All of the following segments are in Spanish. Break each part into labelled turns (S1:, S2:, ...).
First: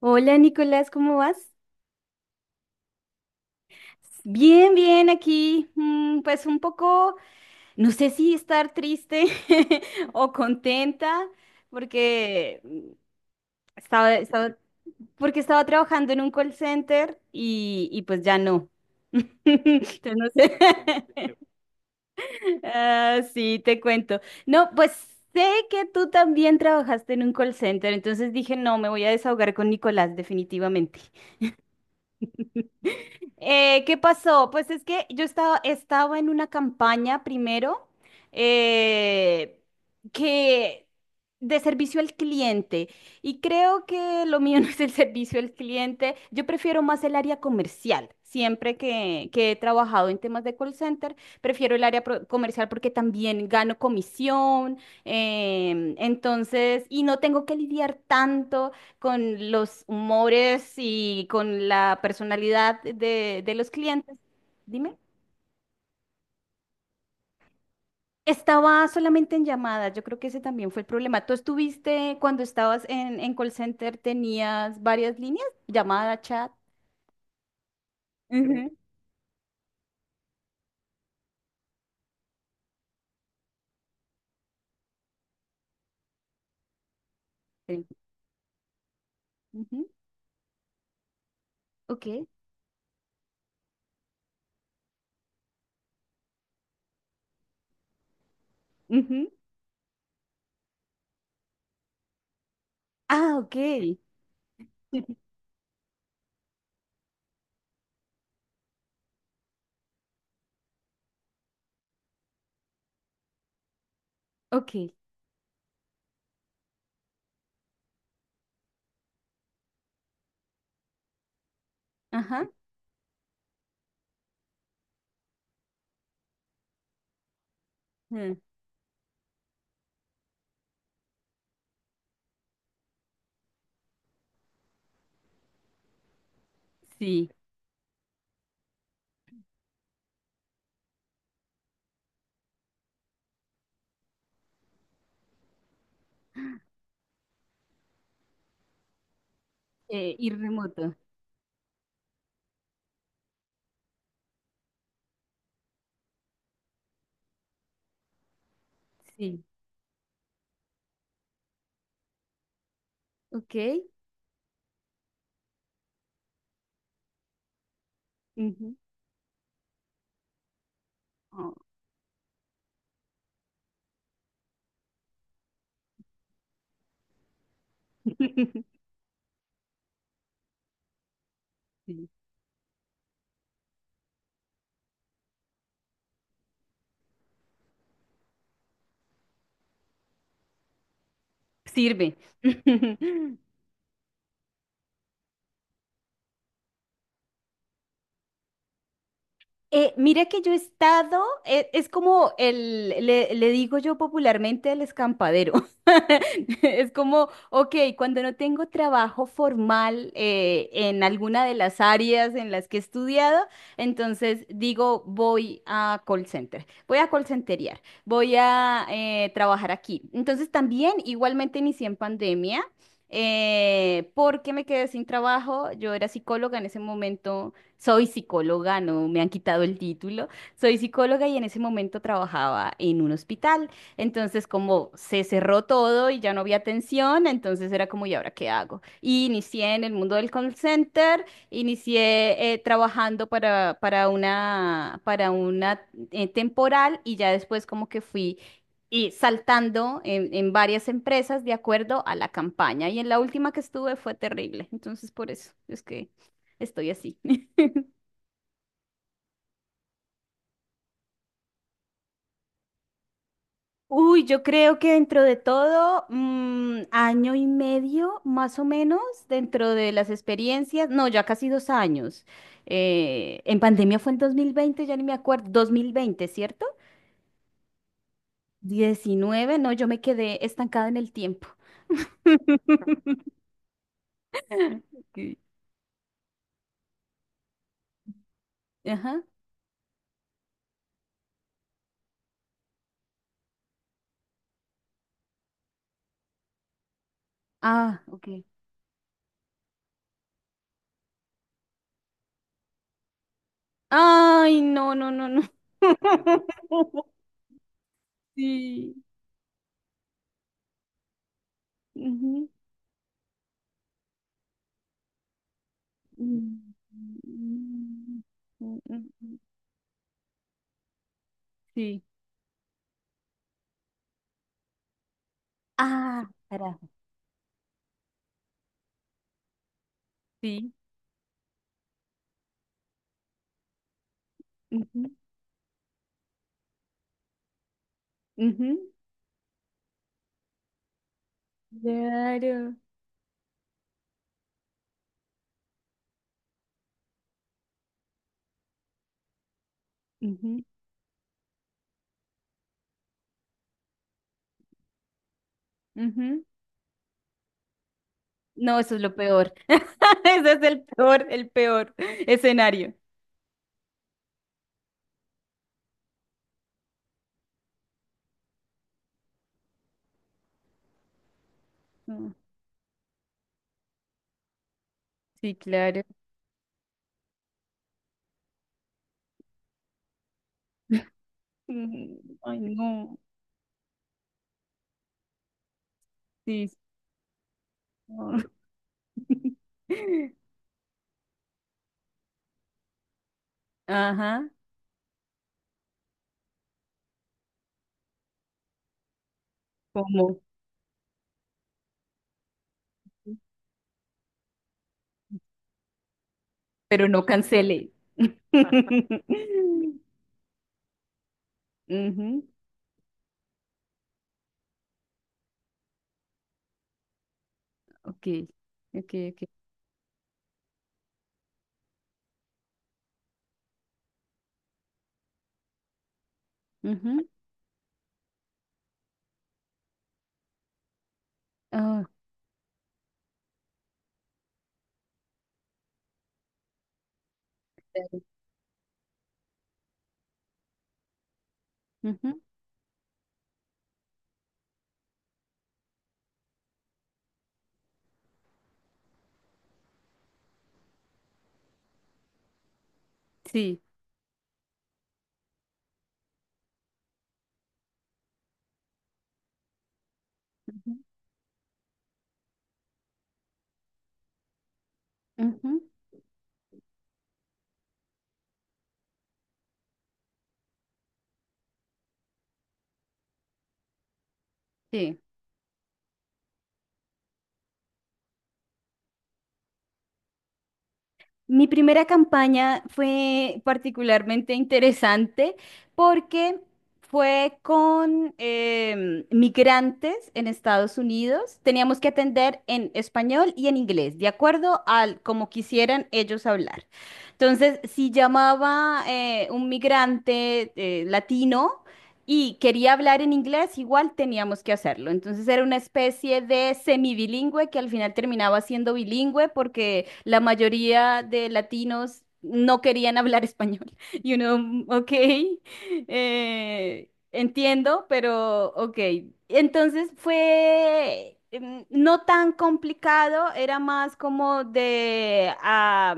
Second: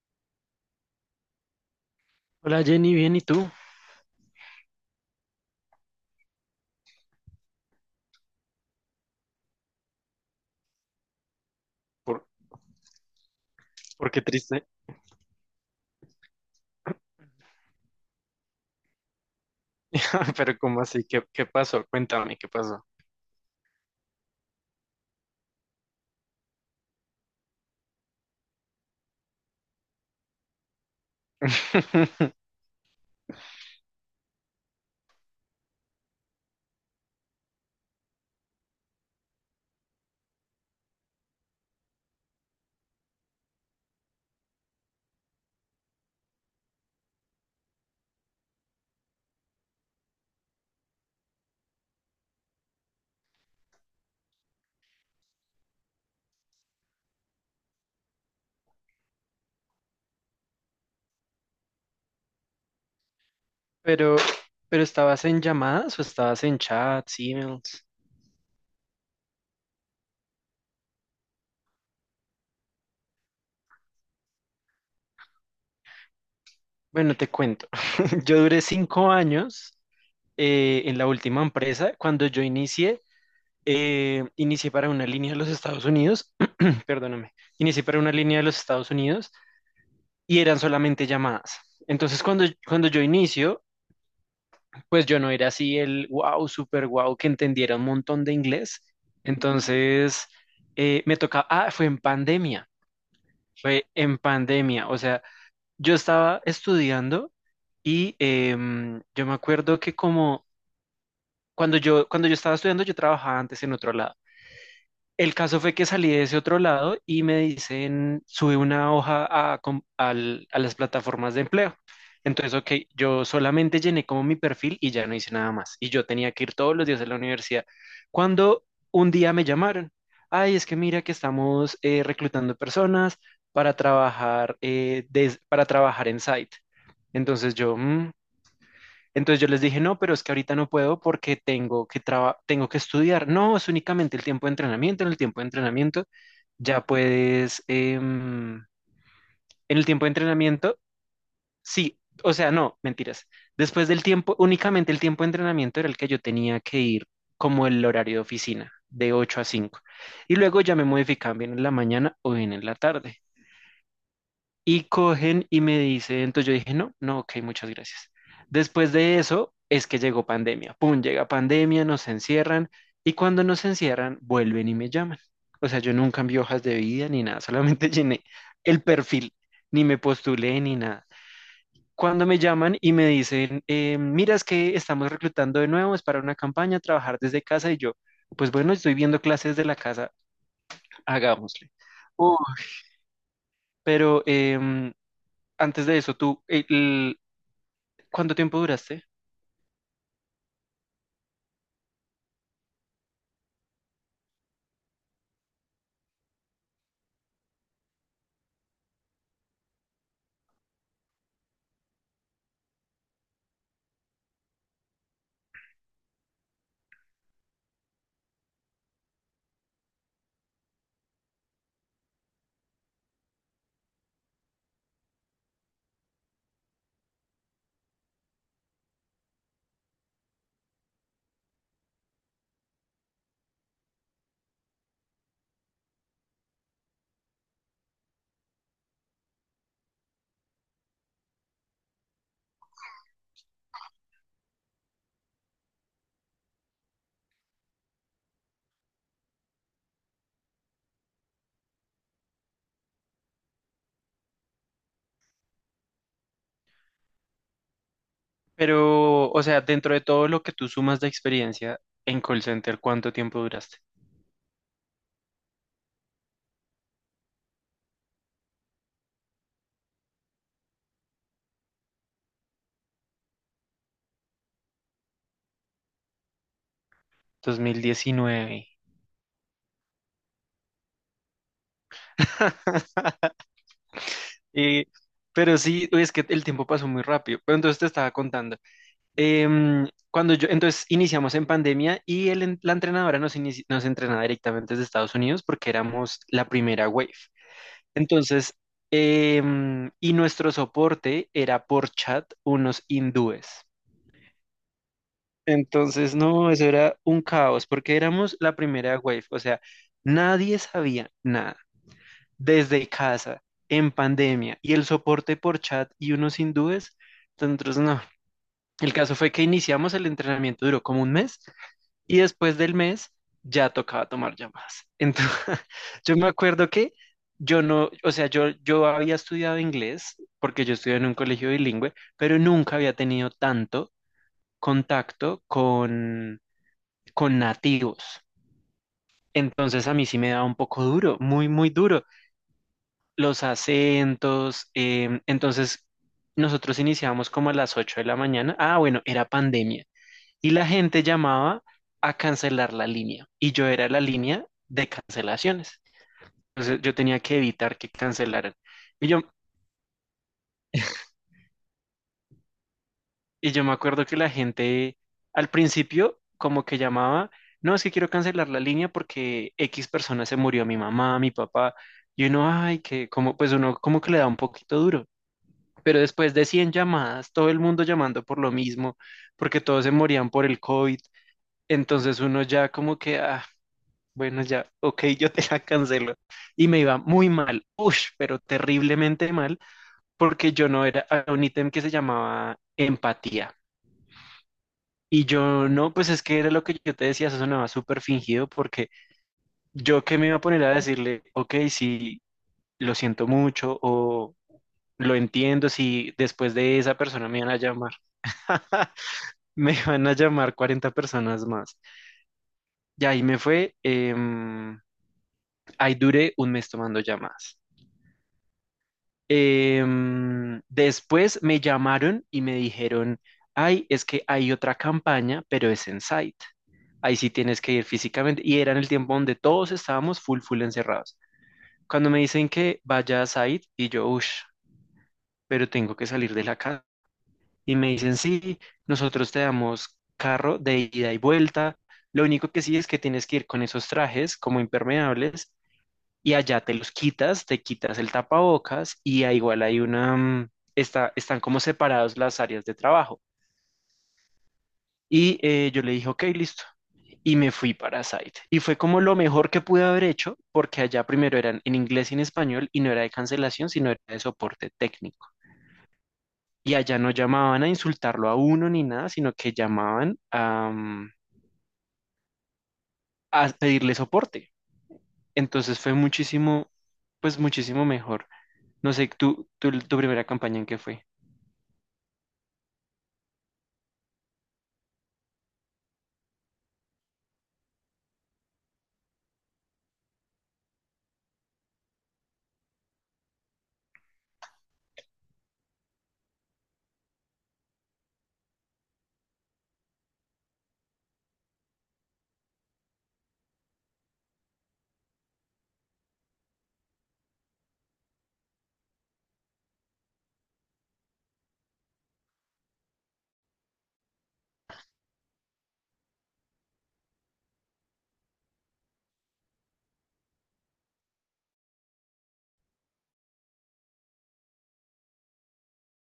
S1: Hola Nicolás, ¿cómo vas?
S2: Hola Jenny, bien, ¿y tú?
S1: Bien, bien, aquí, pues un poco, no sé si estar triste o contenta,
S2: ¿Por,
S1: porque
S2: por
S1: estaba,
S2: qué
S1: estaba-
S2: triste?
S1: porque estaba trabajando en un call center y pues ya no. Entonces, no sé.
S2: Pero ¿cómo así? ¿Qué pasó? Cuéntame, ¿qué pasó?
S1: Ah, sí, te cuento. No, pues sé que tú también trabajaste en un call center, entonces dije, no, me voy a desahogar con Nicolás, definitivamente. ¿Qué pasó? Pues es que yo estaba en una campaña primero eh, que de servicio al cliente y creo que lo mío no es el servicio al cliente, yo prefiero más el área comercial. Siempre que he trabajado en temas de call center, prefiero el área comercial porque también gano comisión, entonces, y no tengo que lidiar tanto con los humores y con la personalidad de los
S2: Pero,
S1: clientes.
S2: pero
S1: Dime.
S2: ¿estabas en llamadas o estabas en chats, emails?
S1: Estaba solamente en llamadas, yo creo que ese también fue el problema. ¿Tú estuviste cuando estabas en call center, tenías varias líneas? Llamada, chat.
S2: Bueno, te cuento. Yo duré
S1: Ujú.
S2: 5 años en la última empresa. Cuando yo inicié para una línea de los Estados Unidos, perdóname, inicié
S1: eh,
S2: para una línea de los Estados Unidos
S1: Ujú.
S2: y eran solamente llamadas.
S1: Ok.
S2: Entonces, cuando yo inicio, pues yo no era así el wow, super wow, que entendiera un montón de inglés.
S1: Ujú.
S2: Entonces, me tocaba, fue en pandemia,
S1: Ah, ok.
S2: o sea, yo estaba estudiando y yo me acuerdo que como cuando yo estaba estudiando, yo trabajaba antes en otro lado.
S1: Ok.
S2: El caso fue que salí de ese otro lado y me dicen, sube una hoja a las plataformas de empleo.
S1: Ajá.
S2: Entonces, ok, yo solamente llené como mi perfil y ya no hice nada más. Y yo tenía que ir todos los días a la universidad.
S1: mm,
S2: Cuando un día me llamaron, ay, es que mira que estamos reclutando personas para trabajar, para trabajar en site.
S1: Sí.
S2: Entonces yo, "Mm, entonces yo les dije, no, pero es que ahorita no puedo porque tengo que estudiar. No, es únicamente el tiempo de entrenamiento. En el tiempo de entrenamiento ya puedes, en el tiempo de
S1: Y
S2: entrenamiento,
S1: remoto.
S2: sí, o sea, no, mentiras. Después del tiempo, únicamente el tiempo de entrenamiento era el que yo tenía que ir como el horario de oficina, de ocho
S1: Sí.
S2: a cinco Y luego ya me modificaban bien en la mañana o bien en la tarde.
S1: Ok.
S2: Y cogen y me dicen, entonces yo dije, no, no, ok, muchas gracias.
S1: Ujú.
S2: Después de eso es que llegó pandemia. Pum, llega
S1: Oh.
S2: pandemia, nos encierran y cuando nos encierran vuelven y me llaman. O sea, yo nunca envié hojas de vida ni nada, solamente llené el perfil, ni me postulé ni nada.
S1: Sí.
S2: Cuando me llaman y me dicen, mira, es que estamos reclutando de nuevo, es para una campaña, trabajar desde casa y yo, pues bueno, estoy viendo clases de la casa, hagámosle.
S1: Sirve.
S2: Uf, pero antes de eso, ¿Cuánto tiempo duraste?
S1: Mira que yo he estado, es como el, le digo yo popularmente el escampadero. Es como, ok, cuando no tengo trabajo formal en alguna de las áreas en las que he estudiado, entonces digo, voy a call center, voy a call centerear, voy a trabajar aquí. Entonces también, igualmente inicié en pandemia. Porque me quedé sin trabajo, yo era psicóloga en ese momento, soy psicóloga, no me han quitado el título. Soy psicóloga y en ese momento trabajaba en un hospital. Entonces, como se cerró todo y ya no había atención, entonces era como, ¿y ahora qué hago? Y inicié en el mundo del call center, inicié trabajando para una temporal y ya después como que fui y saltando en varias empresas de acuerdo a la campaña. Y en la última que estuve fue terrible. Entonces, por eso es que estoy así.
S2: Pero, o sea, dentro de todo lo que tú sumas de experiencia en call center, ¿cuánto tiempo duraste?
S1: Uy, yo creo que dentro de todo, 1 año y medio más o menos, dentro de las experiencias, no, ya casi 2 años. En pandemia fue en 2020, ya ni me acuerdo. 2020, ¿cierto?
S2: 2019.
S1: 19, no, yo me quedé estancada en el tiempo.
S2: Eh,
S1: Ok.
S2: pero sí, uy, es que el tiempo pasó muy rápido. Pero entonces te estaba contando.
S1: Ajá.
S2: Cuando yo, entonces iniciamos en pandemia y la entrenadora nos entrenaba directamente desde Estados Unidos porque éramos la primera wave.
S1: Ah, ok.
S2: Entonces, y nuestro soporte era por chat unos hindúes.
S1: Ay, no, no, no, no.
S2: Entonces, no, eso era un caos, porque éramos la primera
S1: Sí.
S2: wave, o sea, nadie sabía nada,
S1: Ujú.
S2: desde casa, en pandemia, y el soporte por chat y unos
S1: Mm,
S2: hindúes,
S1: mm,
S2: entonces no.
S1: mm, mm,
S2: El
S1: mm, mm.
S2: caso fue
S1: Mm.
S2: que iniciamos el entrenamiento, duró como un mes,
S1: Sí.
S2: y después del mes ya tocaba tomar llamadas. Entonces, yo me
S1: Ah,
S2: acuerdo
S1: carajo.
S2: que yo no, o sea, yo había estudiado inglés, porque
S1: Sí.
S2: yo estudié en un colegio bilingüe, pero nunca había tenido tanto
S1: Ujú,
S2: contacto con nativos.
S1: ujú,
S2: Entonces a mí sí me da un poco duro, muy, muy duro.
S1: claro.
S2: Los acentos, entonces nosotros iniciábamos como a las 8 de la mañana. Ah, bueno, era pandemia. Y
S1: Ujú,
S2: la gente llamaba a cancelar la línea. Y yo era la línea de cancelaciones.
S1: ujú.
S2: Entonces yo tenía que evitar que cancelaran.
S1: No, eso es
S2: Y
S1: lo
S2: yo,
S1: peor. Ese es el peor escenario.
S2: Y yo me acuerdo que la gente al principio como que llamaba, no, es que quiero cancelar la línea porque X persona se murió, mi mamá, mi papá, y
S1: Mm,
S2: uno, ay, que como, pues uno como que le da un poquito duro.
S1: Sí,
S2: Pero
S1: claro.
S2: después de 100 llamadas, todo el mundo llamando por lo mismo, porque todos se morían por el COVID,
S1: Mm,
S2: entonces uno
S1: Ay,
S2: ya como
S1: no.
S2: que, ah, bueno, ya, ok, yo te la cancelo. Y
S1: Sí.
S2: me iba muy mal, uff, pero
S1: No.
S2: terriblemente mal, porque yo no era, había un ítem que se llamaba empatía.
S1: Ajá.
S2: Y yo, no, pues es que era lo que yo te decía, eso sonaba súper fingido porque yo qué me iba
S1: ¿Cómo?
S2: a poner a decirle, ok, sí, lo siento mucho o lo entiendo si después de esa
S1: Pero no
S2: persona me van a
S1: cancele.
S2: llamar. Me van a llamar 40 personas más.
S1: Ujú.
S2: Y ahí me fue, ahí duré un mes tomando llamadas.
S1: Ok, ok, ok.
S2: Después me llamaron y me dijeron, ay, es que hay otra campaña, pero es en site. Ahí
S1: Ujú.
S2: sí tienes que ir físicamente. Y era en el tiempo donde todos estábamos full, full encerrados.
S1: Ah,
S2: Cuando me dicen que vaya a site, y yo, uff, pero tengo que salir de la casa. Y me dicen,
S1: claro.
S2: sí, nosotros te damos carro de ida y vuelta. Lo
S1: Ujú.
S2: único que sí es que tienes que ir con esos trajes como impermeables y allá te los quitas, te quitas el tapabocas y ah, igual hay una, están como separados las áreas de trabajo.
S1: Sí.
S2: Y yo le dije, ok, listo. Y me fui para Site. Y fue como lo mejor que pude haber hecho, porque
S1: Ujú,
S2: allá primero eran en inglés y en español y no era de cancelación, sino era de soporte técnico.
S1: ujú.
S2: Y allá no llamaban a insultarlo a uno ni nada, sino que llamaban a pedirle soporte.
S1: Sí.
S2: Entonces fue muchísimo, pues muchísimo mejor. No sé, tu primera campaña en qué fue.
S1: Mi primera campaña fue particularmente interesante porque fue con migrantes en Estados Unidos. Teníamos que atender en español y en inglés, de acuerdo al como quisieran ellos hablar. Entonces, si llamaba un migrante latino, y quería hablar en inglés, igual teníamos que hacerlo. Entonces era una especie de semibilingüe que al final terminaba siendo bilingüe porque la mayoría de latinos no querían hablar español. Y uno, Ok, entiendo, pero ok". Entonces fue no tan complicado, era más como de, ah,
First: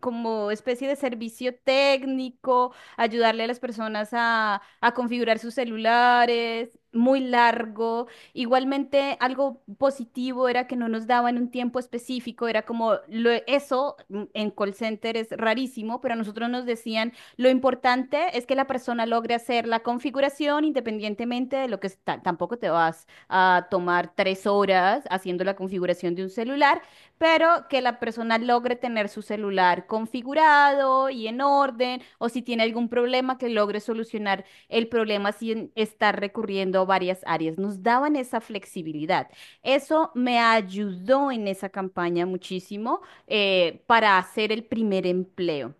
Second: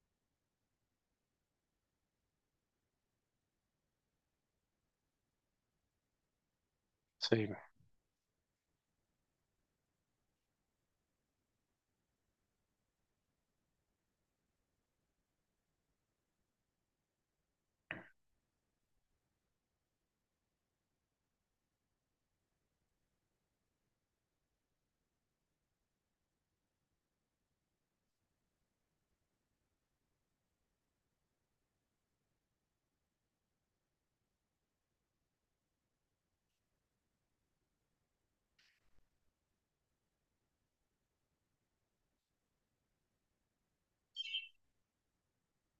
S1: como especie de servicio técnico, ayudarle a las personas a configurar sus celulares, muy
S2: Sí.
S1: largo. Igualmente, algo positivo era que no nos daban un tiempo específico, era como eso en call center es rarísimo, pero a nosotros nos decían lo importante es que la persona logre hacer la configuración independientemente de lo que está. Tampoco te vas a tomar 3 horas haciendo la configuración de un celular, pero que la persona logre tener su celular configurado y en orden, o si tiene algún problema, que logre solucionar el problema sin estar recurriendo a varias áreas. Nos daban esa flexibilidad. Eso me ayudó en esa campaña muchísimo para hacer el primer empleo.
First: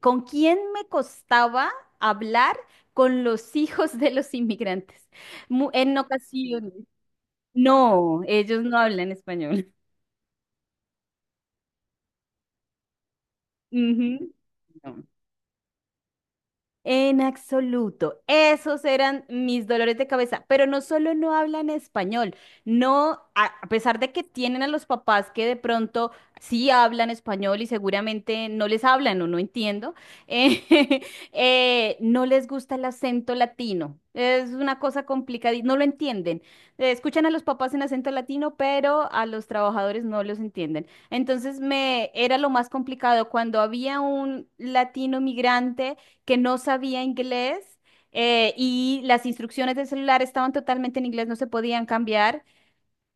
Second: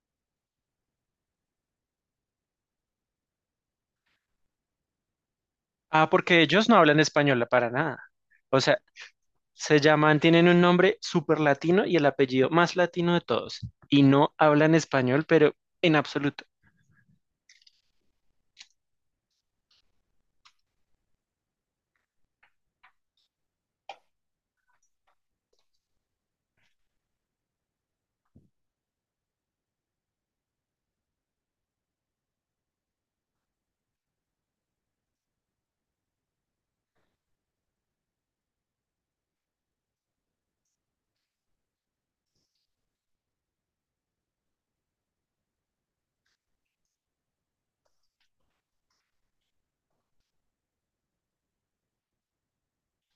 S1: ¿Con quién me costaba hablar? Con los hijos de los inmigrantes. En
S2: Ah, porque ellos
S1: ocasiones.
S2: no hablan español para nada.
S1: No,
S2: O
S1: ellos no
S2: sea,
S1: hablan español.
S2: se llaman, tienen un nombre súper latino y el apellido más latino de todos. Y
S1: Ujú.
S2: no hablan
S1: No.
S2: español, pero en absoluto.
S1: En absoluto. Esos eran mis dolores de cabeza. Pero no solo no hablan español, no, a pesar de que tienen a los papás que de pronto sí hablan español y seguramente no les hablan o no entiendo, eh, no les gusta el acento latino. Es una cosa complicada y no lo entienden. Escuchan a los papás en acento latino, pero a los trabajadores no los entienden. Entonces me era lo más complicado cuando había un latino migrante que no sabía inglés y las instrucciones del celular estaban totalmente en inglés, no se podían cambiar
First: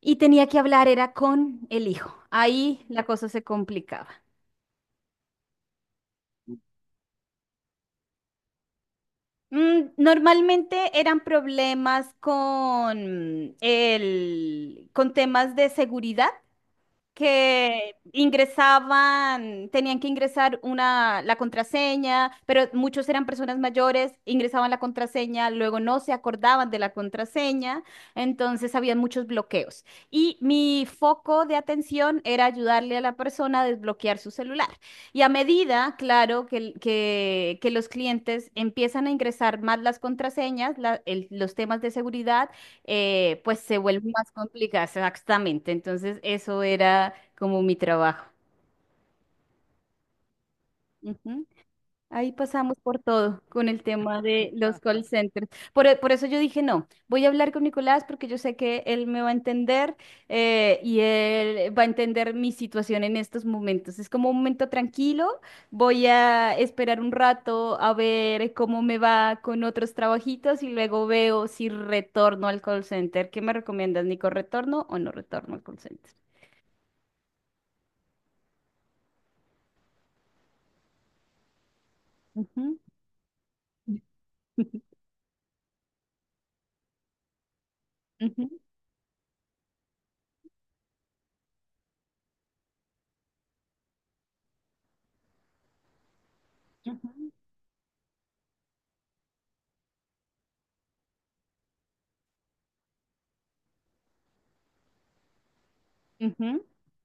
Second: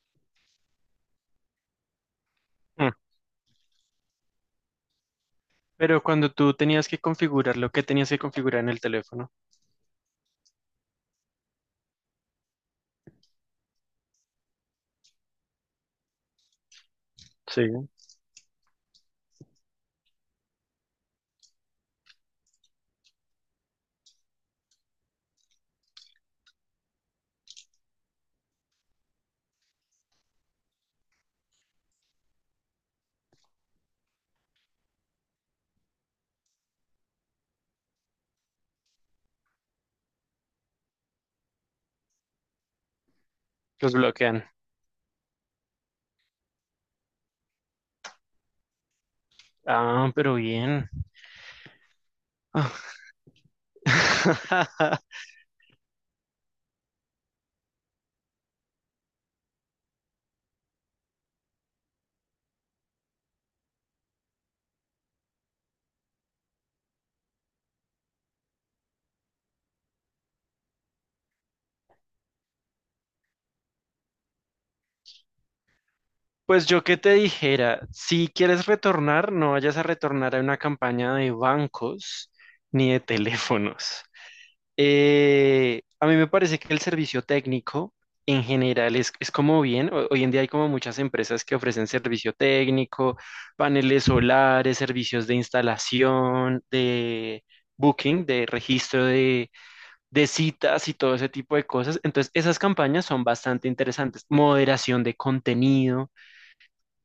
S1: y tenía que hablar, era con el hijo. Ahí
S2: Mm.
S1: la cosa se complicaba.
S2: Pero cuando tú tenías que configurar lo que tenías que configurar en el teléfono,
S1: Normalmente eran problemas con el, con temas de seguridad,
S2: sí,
S1: que ingresaban, tenían que ingresar una, la contraseña, pero muchos eran personas mayores, ingresaban la contraseña, luego no se acordaban de la contraseña, entonces había muchos bloqueos. Y mi foco de atención era ayudarle a la persona a desbloquear su celular. Y a medida, claro, que los clientes empiezan a ingresar más las contraseñas, los temas de seguridad, pues se
S2: los
S1: vuelve más
S2: bloquean.
S1: complicada, exactamente. Entonces, eso era como mi trabajo.
S2: Ah, pero bien.
S1: Ujú. Ahí pasamos
S2: Ah.
S1: por todo con el tema de los call centers. Por eso yo dije, no, voy a hablar con Nicolás porque yo sé que él me va a entender y él va a entender mi situación en estos momentos. Es como un momento tranquilo, voy a esperar un rato a ver cómo me va con otros trabajitos y luego veo si retorno al call center. ¿Qué me recomiendas, Nico? ¿Retorno o no retorno al call center?
S2: Pues yo que te dijera, si quieres retornar, no vayas a retornar a una campaña de bancos
S1: Ujú.
S2: ni de teléfonos. A mí me parece que el servicio técnico en
S1: Ujú,
S2: general es como bien, hoy en día hay como muchas empresas que ofrecen servicio técnico, paneles solares, servicios de instalación, de booking, de registro de citas y todo ese tipo de cosas. Entonces, esas campañas son bastante interesantes. Moderación de contenido.
S1: ujú, ujú,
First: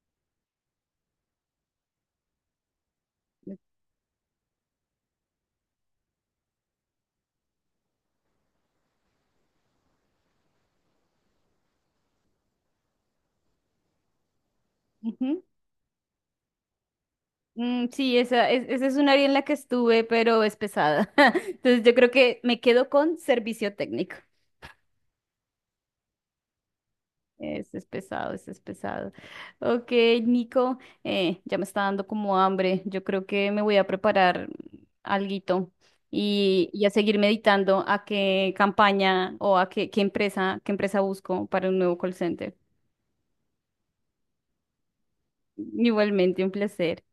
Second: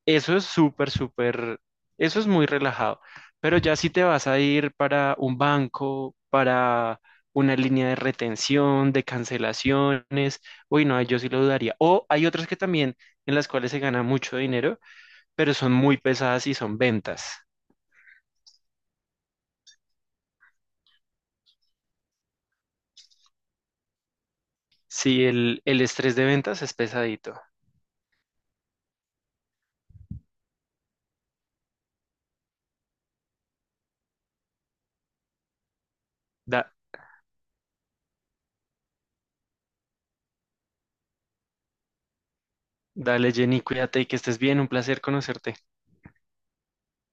S2: Eso es súper, súper, eso es muy relajado. Pero ya si te vas a ir para un banco, para una línea de retención, de cancelaciones, uy, no, yo sí lo dudaría. O hay otras que también en las cuales se gana mucho dinero,
S1: ujú.
S2: pero son muy pesadas y son ventas.
S1: Sí, esa es un área en la que estuve, pero es pesada. Entonces yo creo que me quedo con servicio técnico.
S2: Sí, el estrés de ventas es pesadito.
S1: Ese es pesado, ese es pesado. Ok, Nico, ya me está dando como hambre. Yo creo que me voy a preparar alguito
S2: Da,
S1: y a seguir meditando a qué campaña o a qué empresa busco para un nuevo call center.
S2: dale, Jenny, cuídate y que estés bien. Un placer conocerte.
S1: Igualmente, un placer.